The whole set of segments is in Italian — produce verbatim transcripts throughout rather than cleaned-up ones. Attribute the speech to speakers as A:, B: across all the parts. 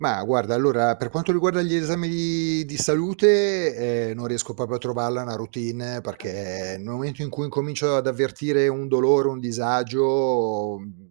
A: Mah, guarda, allora per quanto riguarda gli esami di di salute, ehm, non riesco popo a trovarla una routine
B: [unintelligible]
A: perché nel momento in cui incomincio ad avvertire un dolore, un disagio, mhmm,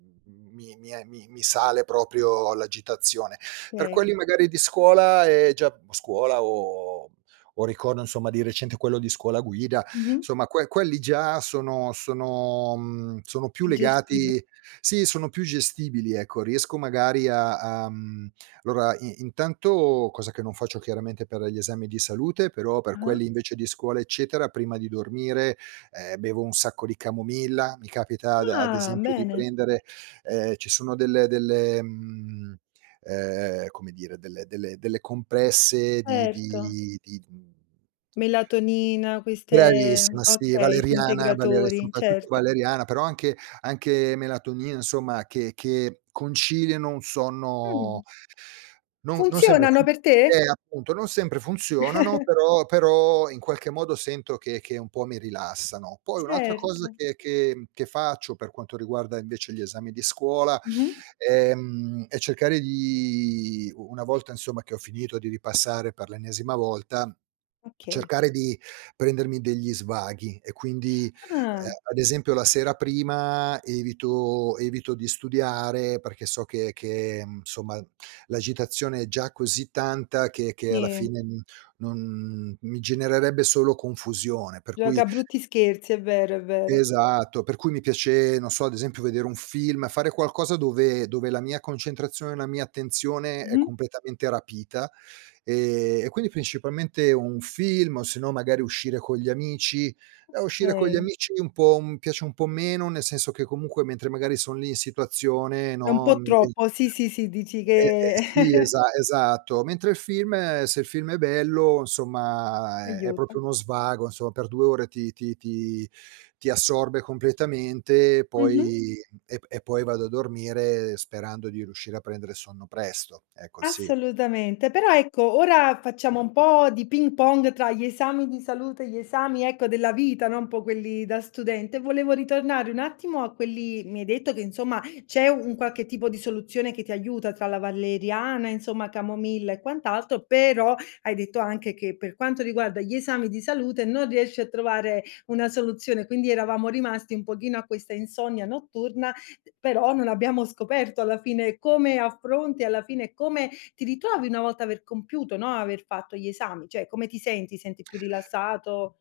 A: mi mi e mi mi sale proprio l'agitazione. Per
B: kay.
A: quelli magari di scuola è già scuola o o ricordo insomma di recente quello di scuola guida,
B: Mh-mh.
A: insomma que quelli già sono sono mhmm, sono più
B: Più gestibi
A: legati sì, sono più gestibili, ecco. Riesco magari a a mhmm, lora i intanto cosa che non faccio chiaramente per gli esami di salute, però per
B: Ah-ah.
A: quelli invece di scuola eccetera prima di dormire, ehm, bevo un sacco di camomilla, mi capita ad ad
B: Ah!
A: esempio di
B: Bene.
A: prendere, ehm, ci sono delle delle mhmm, ehm, come dire, delle delle delle compresse di
B: Erto.
A: di di d mhmm
B: Melatonina, queste
A: Bravissima, sì,
B: okay, sì,
A: valeriana, valere
B: integratori,
A: soprattutto
B: certo.
A: valeriana però anche anche melatonina, insomma che che conciliano un sonno
B: Mh.
A: non non sempre
B: Funzionano
A: fu
B: per te?
A: eh, appunto, non sempre funzionano, però però in qualche modo sento che che un po' mi rilassano. Poi un'altra cosa
B: Certo.
A: che che mhmm, che faccio per quanto riguarda invece gli esami di scuola,
B: Mh-mh.
A: ehm, è cercare di u una volta insomma che ho finito di ripassare per l'ennesima volta,
B: Okay.
A: cercare di prendermi degli svaghi e quindi, ehm,
B: Ah.
A: ad esempio la sera prima evito evito di studiare perché so che che, insomma, l'agitazione è già così tanta che che alla
B: Sì.
A: fine, mhmm, non mi genererebbe solo confusione. Per cui
B: Gioca brutti scherzi, è vero, è vero.
A: Esatto, per cui mi piace, non so, ad esempio vedere un film, fare qualcosa dove dove la mia concentrazione, la mia attenzione è
B: Mh-mh.
A: completamente rapita, ehm, e quindi principalmente un film o sennò magari uscire con gli amici. Ehm, uscire con gli
B: Okay.
A: amici un po' mi piace un po' meno, nel senso che comunque mentre magari son lì in situazione,
B: È un
A: no,
B: po'
A: mhmm [unintelligible]
B: troppo, sì, sì ,sì, dici
A: E e
B: che
A: sì, esa esatto. Mentre il film se il film è bello, insomma è è
B: Aiuta.
A: proprio uno svago, insomma per due ore ti ti ti ti assorbe completamente e
B: Mh-mh.
A: poi e p e poi vado a dormire, sperando di riuscire a prendere sonno presto. Ecco, sì.
B: Assolutamente, però ecco ora facciamo un po' di ping pong tra gli esami di salute e gli esami ecco della vita, no. Un po' quelli da studente, volevo ritornare un attimo a quelli Mi hai detto che insomma c'è un qualche tipo soluzione che ti aiuta tra la valeriana, insomma, camomilla e quant'altro, però hai detto anche che per quanto riguarda gli esami di salute non riesci a trovare una soluzione, quindi eravamo rimasti un pochino a questa insonnia notturna, però non abbiamo scoperto alla fine come affronti, alla fine come ti ritrovi una volta aver compiuto no, aver fatto gli esami, cioè come ti senti? Ti senti più rilassato?